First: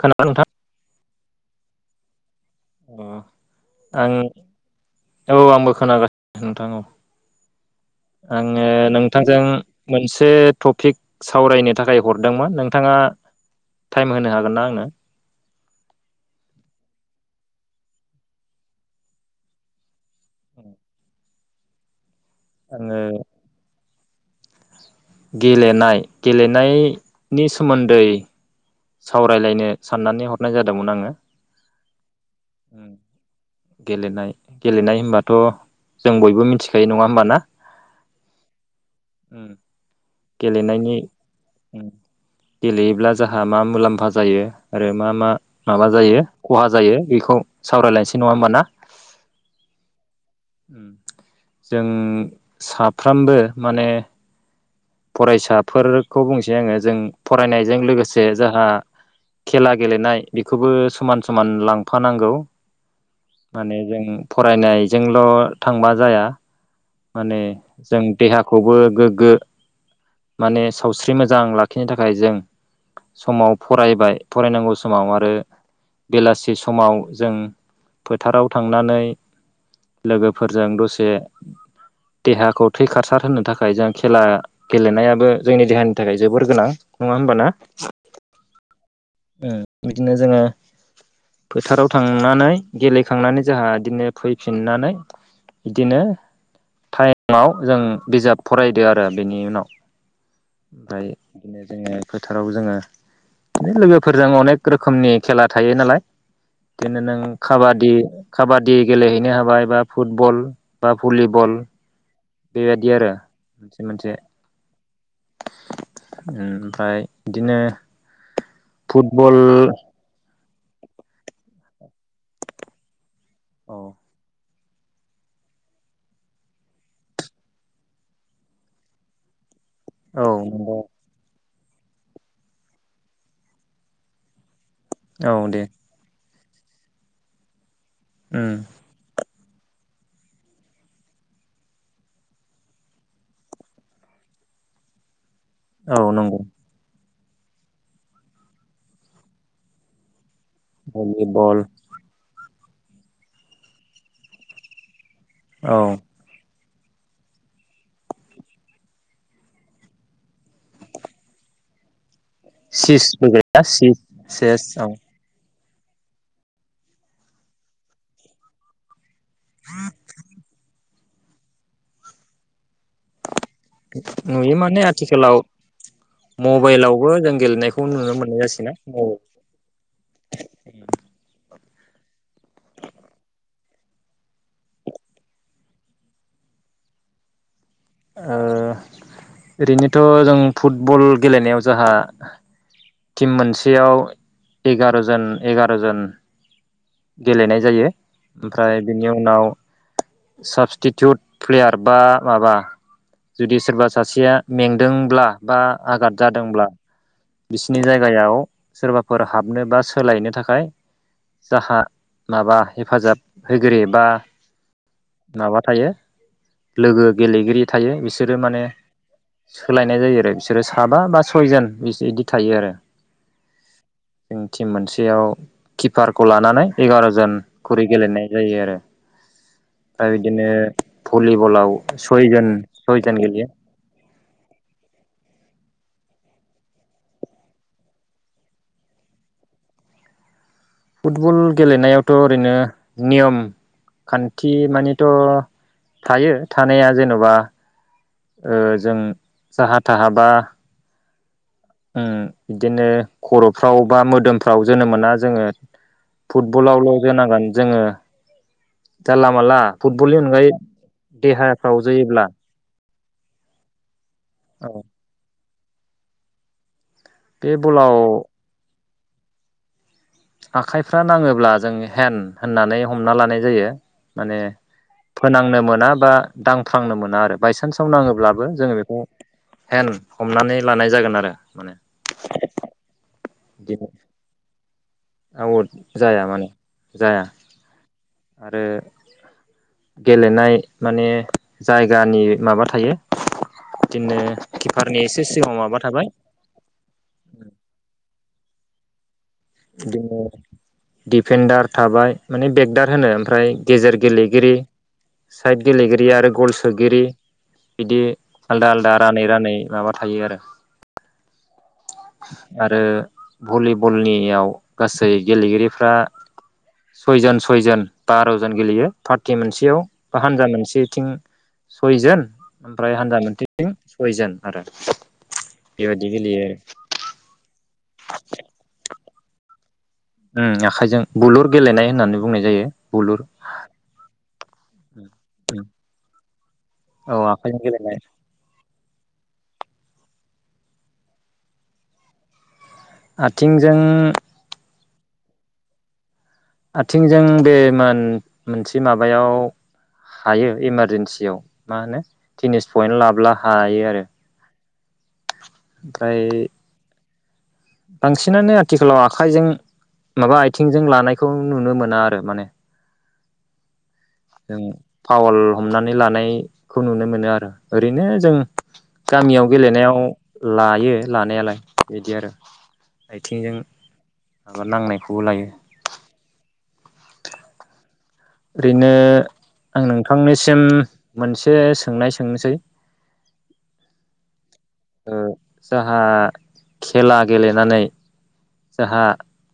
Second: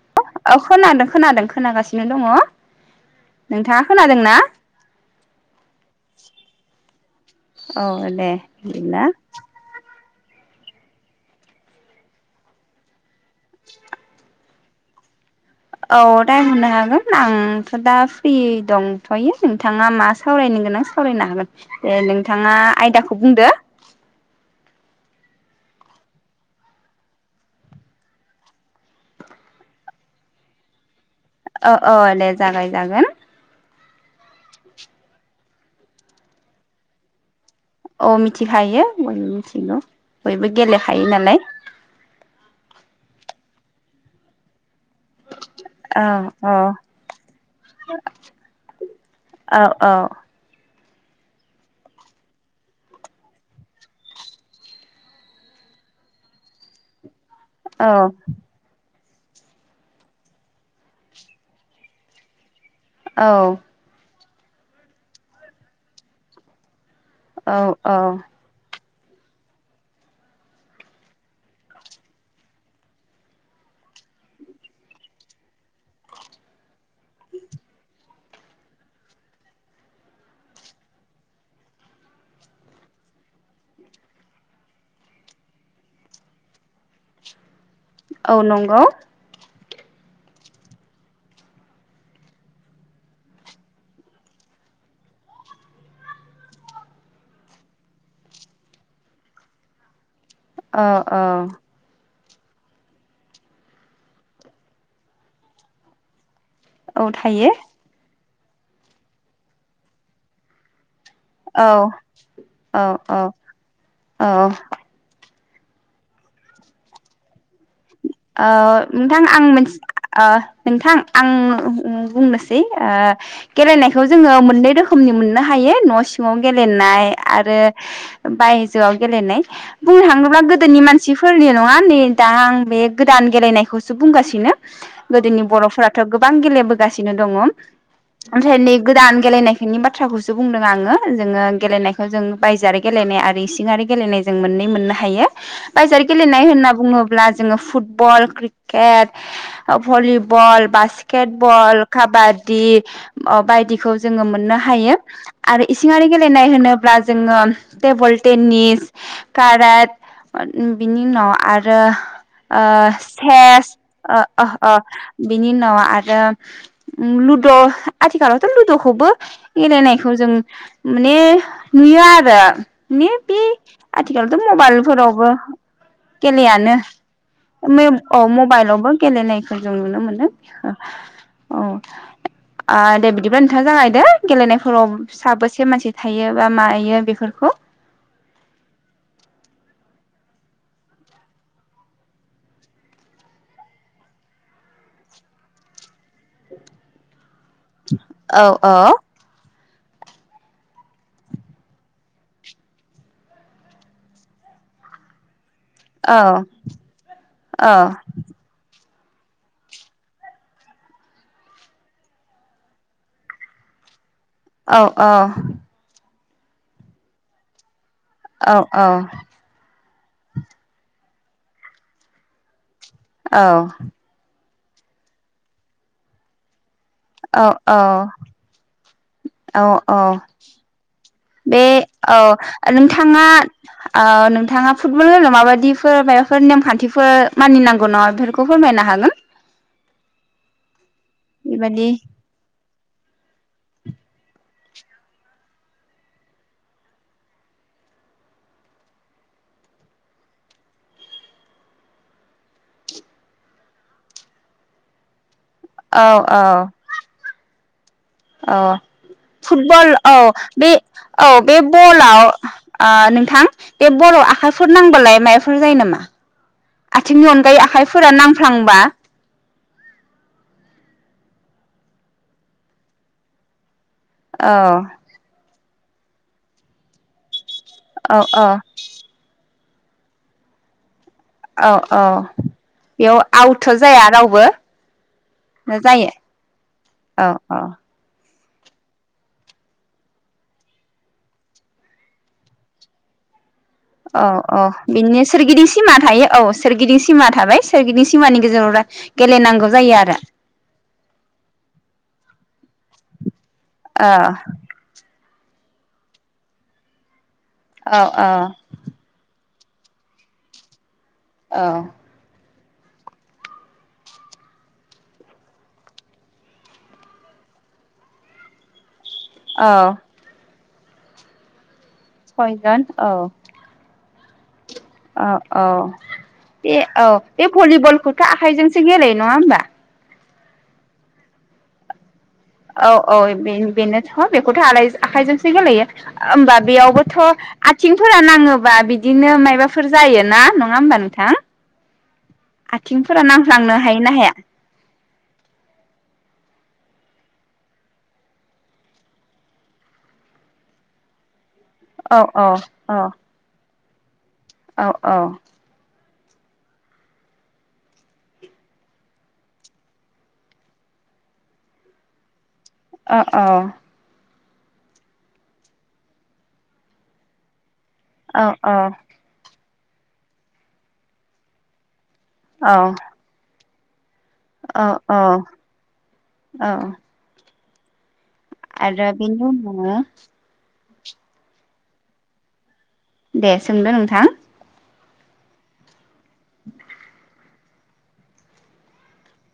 खोनादों नोंथां औ खोनादों। खोनादों खोनागासिनो दङ'। नोंथाङा आं खोनादों ना औ आंबो खोनागासिनो नोंथां औ औ दे आंनिया बिदिब्ला नोंथांजों मोनसे टपिक सावरायनो थाखाय हरदोंमोन। नोंथाङा टाइम होनो हागोन ना आं नो औ टाइम होनो हागोन। आंथ' दा फ्रियै दंथ'यो नोंथाङा मा सावरायनो गोनां सावरायनो हागोन। ए नों थाङा आङो आयदाखौ बुंदो। गेलेनाय, गेलेनायनि सोमोन्दै सावरायलायनो साननानै हरनाय जादोंमोन आङो औ औ दे जागाय जागोन गेलेनाय गेलेनाय होनबाथ' जों बयबो मिथिखायो नङा होमबाना औ मिथिखायो बयबो मिथिगौ बयबो गेलेनायनि गेलेखायो नालाय गेलेयोब्ला जा आहा मा मुलाम्फा जायो आरो मा मा माबा औ जायो औ खहा जायो बेखौ सावरायलायनोसै नङा होमबा ना? औ औ जों साफ्रोमबो माने फरायसाफोरखौ बुंसै आङो जों फरायनायजों औ लोगोसे जोंहा खेला गेलेनाय बेखौबो समान समान लांफानांगौ औ माने जों फरायनायजोंल थांबा जाया माने औ औ जों देहाखौबो गोगो माने सावस्रि मोजां लाखिनो थाखाय जों समाव फरायबाय फरायनांगौ समाव आरो बेलासि सम समाव जों फोथाराव थांनानै लोगोफोरजों दसे देहाखौ थै खसार होनो थाखाय जों खेला गेलेनायाबो जोंनि देहानि थाखाय जोबोर गोनां नङा होमब ना औ नंगौ बिदिनो जोङो फोथाराव थांनानै गेलेखांनानै जोंहा बिदिनो फैफिननानै बिदिनो टाइमाव जों बिजाब फरायदो आरो बेनि उनाव औ ओमफ्राय औ बिदिनो जोङो [unintelligible] फोथाराव जोङो लोगो फोरजों अनेक रोखोमनि खेला थायो नालाय। बिदिनो औ नों थायो काबादि काबादि गेलेहैनो हाबाय बा फुटबल बा भलिबल औ औ बेबायदि आरो औ मोनसे मोनसे औ ओमफ्राय बिदिनो आ नोंथां फुटबल आं मोनसे [unintelligible] नोंथां आं बुंनोसै ओ औ गेलेनायखौ जोङो मोननै रोखोमनि मोननो हायो न सिङाव गेलेनाय आरो बायजोआव गेलेनाय बुंनो औ थाङोब्ला नंगौ गोदोनि मानसिफोरनि नङा नै दा आं [unintelligible] बे गोदान गेलेनायखौसो बुंगासिनो गोदोनि औ दे बरफोराथ गो गोबां गेलेबोगासिनो दङ। उम आफ्रायनि गोदान गेलनाय बेनि बाथ्राखौसो बुंदों आङो जोङो गेलेनायखौ जों बायजोआरि गेलेनाय आरो इसिङारि गेलेनाय जों मोननै मोननो हायो। औ बायसार नंगौ गेलेनाय होनना बुङो ब्ला जोङो फुटबल क्रिकेट भलि बल भलिबल बास्केटबल काबाद दि बायदिखौ जोङो मोननो हायो। आरो औ इसिङारि गेलेनाय होनो ब्ला जोङो टेबोल टेनिस कारात बिनि उनाव आरो ओ सिसबो गैया सेस सिस ओ सेस ओ औ बिनि उनाल आरो लुद' आथिखालावथ' लुद'खौबो गेलेनायखौ जों माने नुयो आरो। ने बे आथिखालथ' नुयो माने मबाइलफोरावबो आथिखालाव गेलेयानो मबाइलावबो जों गेलेनायखौ नुनो ओ मोननाय जासैना मबाइलावबो ओ गेलेनायखौ जों नुनो मोनदों औ दे बिदिब्ला नोंथाङा जागायदे गेलेनायफोराव साबेसे मानसि थायो बा मायो बेफोरखौ ओ ओरैनोथ' जों फुटबल गेलेनायाव जोंहा टिम मोनसेयाव एगार'जन एगार'जन गेलेनाय जायो औ औ ओमफ्राय बिनि उनाव साबस्टिटिउट प्लेयार बा माबा जुदि सोरबा सासेया मेंदोंब्ला बा आघाद औ जादोंब्ला बिसिनि औ जायगायाव सोरबाफोर हाबनो बा सोलायनो थाखाय जाहा माबा हेफाजाब होगिरि बा औ औ माबा थायो लोगो गेलेगिरि थायो बिसोरो औ माने सोलायनाय नाय जायो आरो बिसोरो साबा बा सयजोन बिदि थायो आरो औ टिम मोनसेयाव किपार खौ लानानै एगार जन औ खरै गेलेनाय जायो आरो औ औ ओमफ्राय बिदिनो बे भलिबलाव औ सयजन सयजन नोंथाङा गेलेयो ओ नोंथाङा फुटबल गेलाव माबायदिफोर माबाफोर नेमखान्थिफोर मानिनांगौ नङा बेफोरखौ फोरमायनो हागोन फुटबल बेबायदि गेलेनायावथ' ओरैनो नियम खान्थि मानिथ थायो थानाया जेनबा ओ जों साहा थाहा बा उम बिदिनो खर'फ्राव बा मोदोमफ्राव जोनो मोना जोङो। औ औ फुटबल आवल जोनांगोन जोङो औ जानला मानला फुटबल औ फुटबलनि अनगायै बे औ बे देहाफ्राव बलाव जोयोब्ला ओ नों थां बे बल आखाइफोर औ नांबालाय माइ फोर जायो नामा। आथिंनि बे अनगायै बलाव आखाइफोरा नांफ्लांबा आखाइफ्रा नाङोब्ला जों हेन होननानै हमना लानाय जायो। माने औ फोनांनोमोन मोना बा दांफ्रांनो मोना आरो। बायसान्साव औ औ नाङोब्लाबो जोङो बेखौ हेन हमनानै लानाय जागोन आरो। औ माने औ बेयाव आवथ जाया रावबो आवट जायो जाया माने जाया औ औ आरो गेलेनाय माने जायगानि माबा थायो। बिदिनो औ औ किपारनि बिदिनो एसे सिगाङाव सोरगिदिं माबा सिमा थाबाय थायो औ सोरगिदिं सिमा थाबाय सोरगिदिं सि मानि गेजेराव रा बिदिनो दिफेन्दार थाबाय माने बेेगदार, होनो ओमफ्राय गेजेर औ गेलेगिरि साइद गेलेगिरि आरो गल सोगिरि। बिदि औ औ आलदा आलदा रानै रानै माबा थायो आरो औ। आरो भलिबलनि याव गासै गेलेगिरिफ्रा सयजन सयजन बार'जन गेलेयो । पार्टि औ मोनसेयाव बा हानजा मोनसे [inaudible] सयजोन सयजन ओमफ्राय औ हानजा मोनसेथिं सयजोन। आरो। औ औ बेबायदि गेलेयो आरो ऐ औ बे भलिबलखौथ' आखाइजोंसो गेलेयो नङा होमबा। उम आखाइजों बुलुर गेलेनाय होननानै बुंनाय जायो औ औ बुलुर बे बेनो। बेखौथ' आला आखाइजोंसो गोलैयो होमबा औ बेयावबोथ' आखाइजों गेलेनाय आथिंफोरा नाङोबा बिदि बिदिनो माबाफोर जायोना नङा होमबा नोंथां। आथिंफोरा आथिंजों नांफ्लांनो हायोना हाया। आथिंजों बे मोन मोनसे माबायाव हायो इमारजेन्सियाव। मा होनो औ तिनिस औ पयन्ट लाबोब्ला हायो आरो । [inaudible] औ औ । ओमफ्राय। बांसिनानो आथिखालाव आखाइजों माबा आथिंजों लानायखौ नुनो मोना आरो माने अ अ। जों पावल हमनानै लानायखौ नुनो मोनो आरो। ओरैनो जों औ गामियाव गेलेनायाव लायो लानायालाय बिदि आरो। औ आथिंजों माबा औ नांनायखौबो लायो। औ। ओरैनो आरो बेनि आं उनाव नोंथांनिसिम मोनसे सोंनाय सोंनोसै। दे सोंदो नोंथां साह [unintelligible] खेला गे नै जोंहा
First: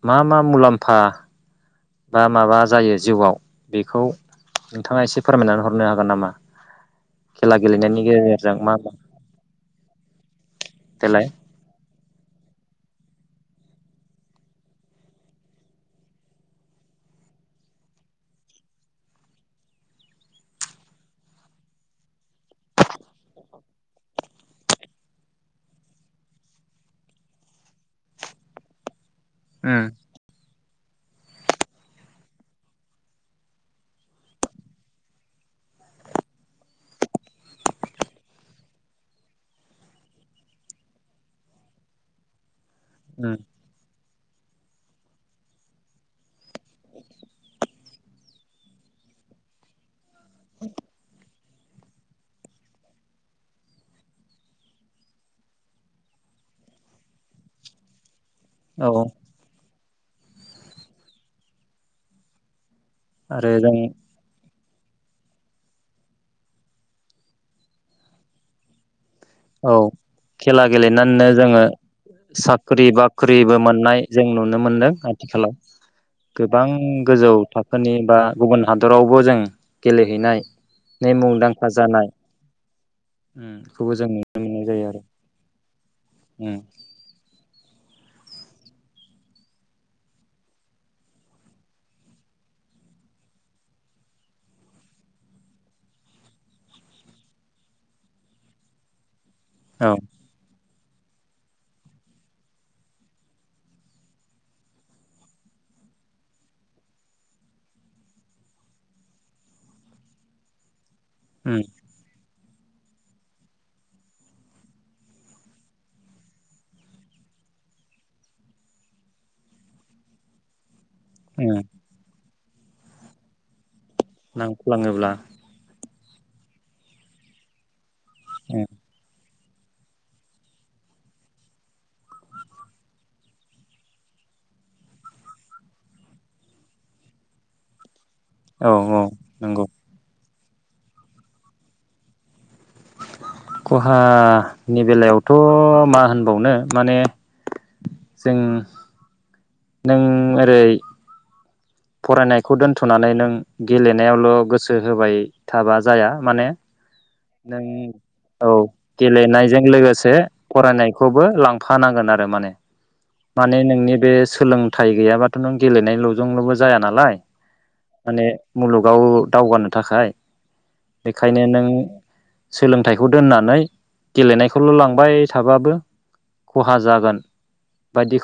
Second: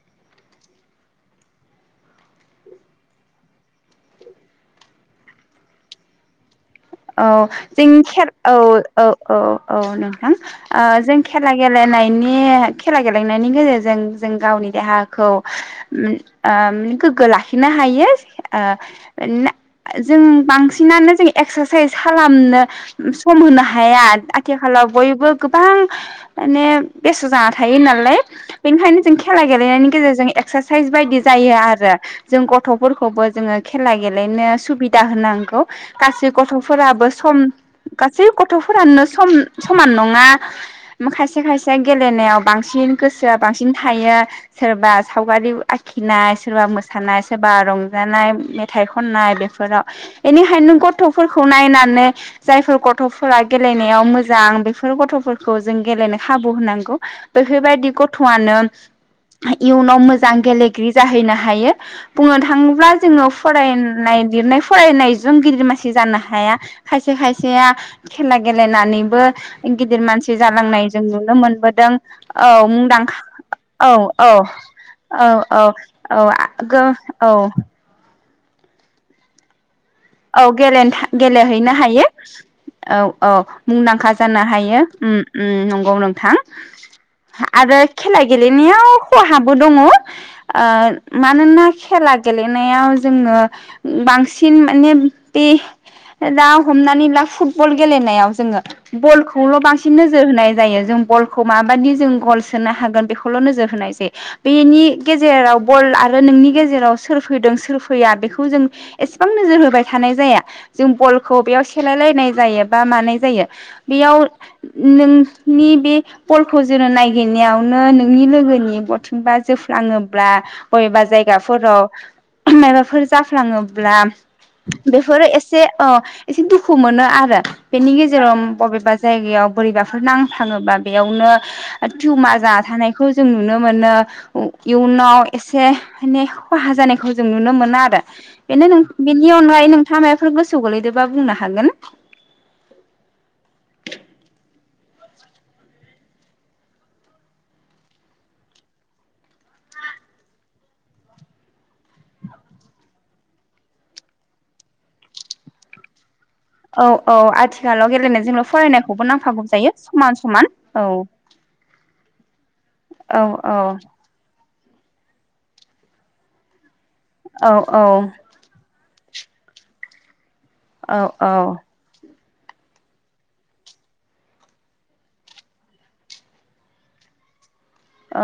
मा मा मुलाम्फा बा माबा जायो जिउआव बेखौ नोंथाङा एसे फोरमायनानै हरनो हागोन नामा। औ खेला जों गेलेनायनि गेजेरजों मा मा औ औ औ औ नोंथां ओ जों देलाय खेला गेलेनाय खेला गेलेनायनि गेजेरजों जों गावनि देहाखौ गोगो लाखिनो हायो जों बांसिनानो एकसा साइस खालामनो सम होनो हाया आथिखालाव बयबो गोबां माने बेसट' जाना थायो नालाय बेनिखायनो। खेला उम गेलेनायनि गेजेरजों एक्सारस बायदि जायो आरो जों गथ'फोरखौबो जोङो खेला गेलेनो सुबिदा होनांगौ गासिबो गथ'फोराबो सम गासै गथ'फोरानो सम समान नङा खायसे खायसे गेलेनायाव बांसिन, बांसिन उम गोसोआ बांसिन थायो। सोरबा सावगारि आखिनाय सोरबा मोसानाय सोरबा रंजानाय मेथाइ खननाय बेफोराव एनि हाय गर [unintelligible] फोरखौ नायनानै जायफोर गथ'फोरा गेलेनायाव मोजां बेफोर गथ'फोरखौ जों गेलेनो खाबु होनांगौ बेफोरबायदि गथ' गथ [unintelligible] आनो औ इयुनाव मोजां गेलेगिरि जाहैनो हायो बुंनो थाङोब्ला जोङो आरो जों फरायनाय लिरनाय फरायनायजों गिदिर मानसि जानो हाया खायसे खायसेया खेला गेलेनानैबो औ गिदिर मानसि खेला जालांनाय जों गेलेनानैनो नुनो जोङो मोनबोदों औ साख्रि मुंदांखा बाख्रिबो औ मोननाय जों औ नुनो मोनदों औ आथिखालाव औ गोबां औ गोजौ औ। थाखोनि बा गुबुन हादरावबो जों गेलेहैनाय औ नै मुंदांखा गेलेहैनो हायो जानाय औ औ उम खौबो जों मुंदांखा नुनो जानो मोननाय हायो जायो आरो उम उम नं औ नोंथां उम आरो खेला गेलेनायाव खहाबो दङ ओ मानोना खेला गेलेनायाव जोङो बांसिन बे दा हमनानै ला फुटबल गेलेनायाव जोङो बल खौल' औ बांसिन नोजोर होनाय जायो जों बलखौ माबायदि जों गल सोनो हागोन बेखौल' नोजोर होनाय जायो बेनि गेजेराव बल आरो नोंनि गेजेराव सोर फैदों सोर फैया बेखौ जों एसेबां नोजोर हो बाय थानाय जाया जों बलखौ बेयाव उम सेलाय लायनाय जायो बा मानाय जायो बेयाव नोंनि बे बलखौ जेनो नगिरनायावनो नोंनि लोगोनि बथिंबा जोफ्लाङोब्ला बबेबा उम जायगाफोराव माबाफोर जाफ्लाङोब्ला नांफ्लांङोब्ला अ एसे दुखु मोनो आरो बेनि गेजेराव ओम उम बबेबा जायगायाव बोरैबाफोर नांफ्लाङोबा बेयावनो टिउमार जाना थानायखौ जों नुनो मोनो इयुनाव एसे माने खहा जानायखौ जों नुनो मोनो आरो औ बेनो औ बिनि नंगौ अनगायै नोंथां मा फोर गोसोआव गोलैदोंबा बुंनो हागोन। नि बेलायावथ' मा होनबावनो माने जों नों ओरै फरायनायखौ दोनथ'नानै नों गेलेनायावल' गोसो होबाय थाबा जाया माने औ औ नों आथिखालाव गेलेनायजोंल' औ फरायनायखौबो नांफागौ गेलेनायजों जायो समान लोगोसे समान औ फरायनायखौबो लांफानांगोन आरो माने औ औ माने नोंनि बे सोलों थाइ गैयाबाथ' नों गेलेनायल'जोंल' जाया ना लाय औ औ माने मुलुग गाव दावगानो थाखाय बेखायनो नों सोलोंथाइखौ दोननानै गेलेनायखौल लांबाय थाबाबो खहा जागोन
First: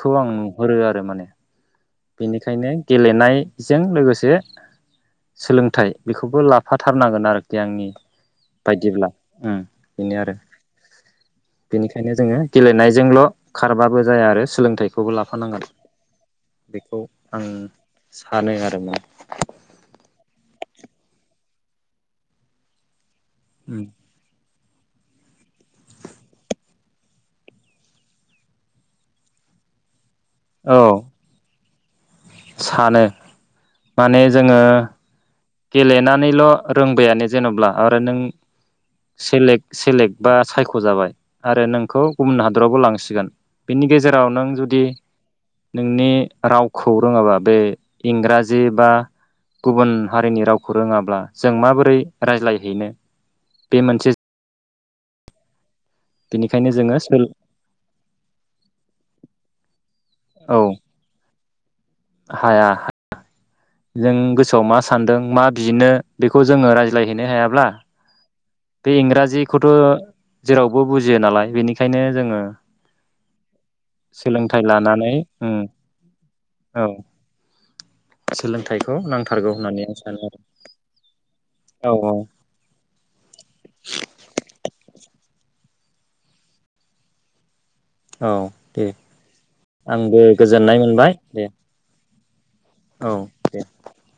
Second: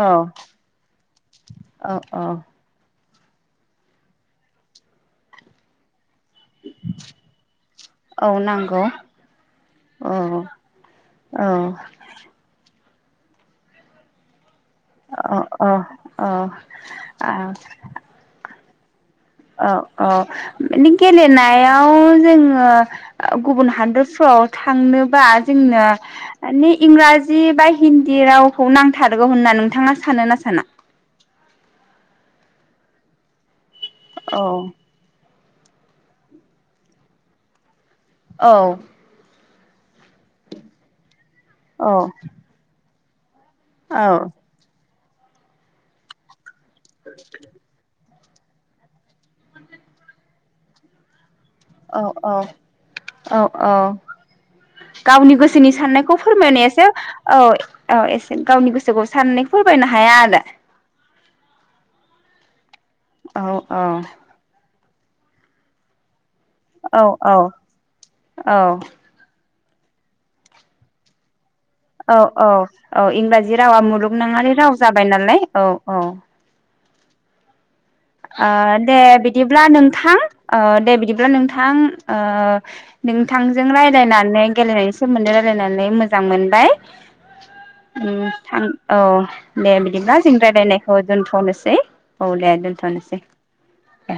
औ आं नुहुरो आरो माने औ औ बेनिखायनो गेलेनायजों लोगोसे सोलोंथाइ बेखौबो लाफाथारनांगोन आरोखि आंनि औ नांगौ बायदिब्ला उम औ बेनो आरो। औ बेनिखायनो जोङो गेलेनाय जोंल' खारबाबो जाया आरो सोलों थाइखौबो लाफानांगोन औ बेखौ आं सानो आरो‌। [inaudible] औ औ माने गेलेनायाव जोङो गुबुन हादोरफ्राव थांनोबा जोंनो माने इंराजि बा हिन्दी रावखौ नांथारगौ होनना नोंथाङा सानो ना साना? औ सानो। माने औ जोङो गेलेनानैल' रोंबायानो जेन'ब्ला आरो नों औ सेलेक्ट सेलेक्ट बा सायख' जाबाय आरो औ नोंखौ गुबुन हादरावबो लांसि गोन बिनि औ गेजेराव नों जुदि नोंनि राव खौ रोङाबा बे इंराजि बा गुबुन हारिनि रावखौ रोङाब्ला। जों माबोरै औ रायज्लायहैनो औ औ बे मोनसे गावनि गोसोनि साननायखौ बेनिखायनो फोरमायनायासो जोङो सोल औ औ एसे गावनि गो [unintelligible] साननै फोरबायना हाया आरो। औ हाया। आरो औ जों गोसोआव मा सान्दों मा बिनो बेखौ जोङो औ रायज्लायहैनो औ हायाब्ला औ बे इंराजि खौथ' जेरावबो बुजियो नालाय बेनि औ औ औ इंराजि रावा मुलुगनाङारि सोलोंथाइ राव जाबाय लानानै नालाय उम औ औ। औ। ओ सोलोंथाइखौ दे नांथारगौ बिदिब्ला होननानै आं नोंथां सानो ओ दे बिदिब्ला नोंथां आरो औ ओ नोंथांजों रायलायनानै गेलेनायनि सोमोन्दो रायलायनानै मोजां मोनबाय। उम औ थां दे औ दे बिदिब्ला आंबो जों गोजोननाय रायलायनायखौ मोनबाय दे दोनथ'नोसै। औ दे दोन औ थ'नोसै दे दे।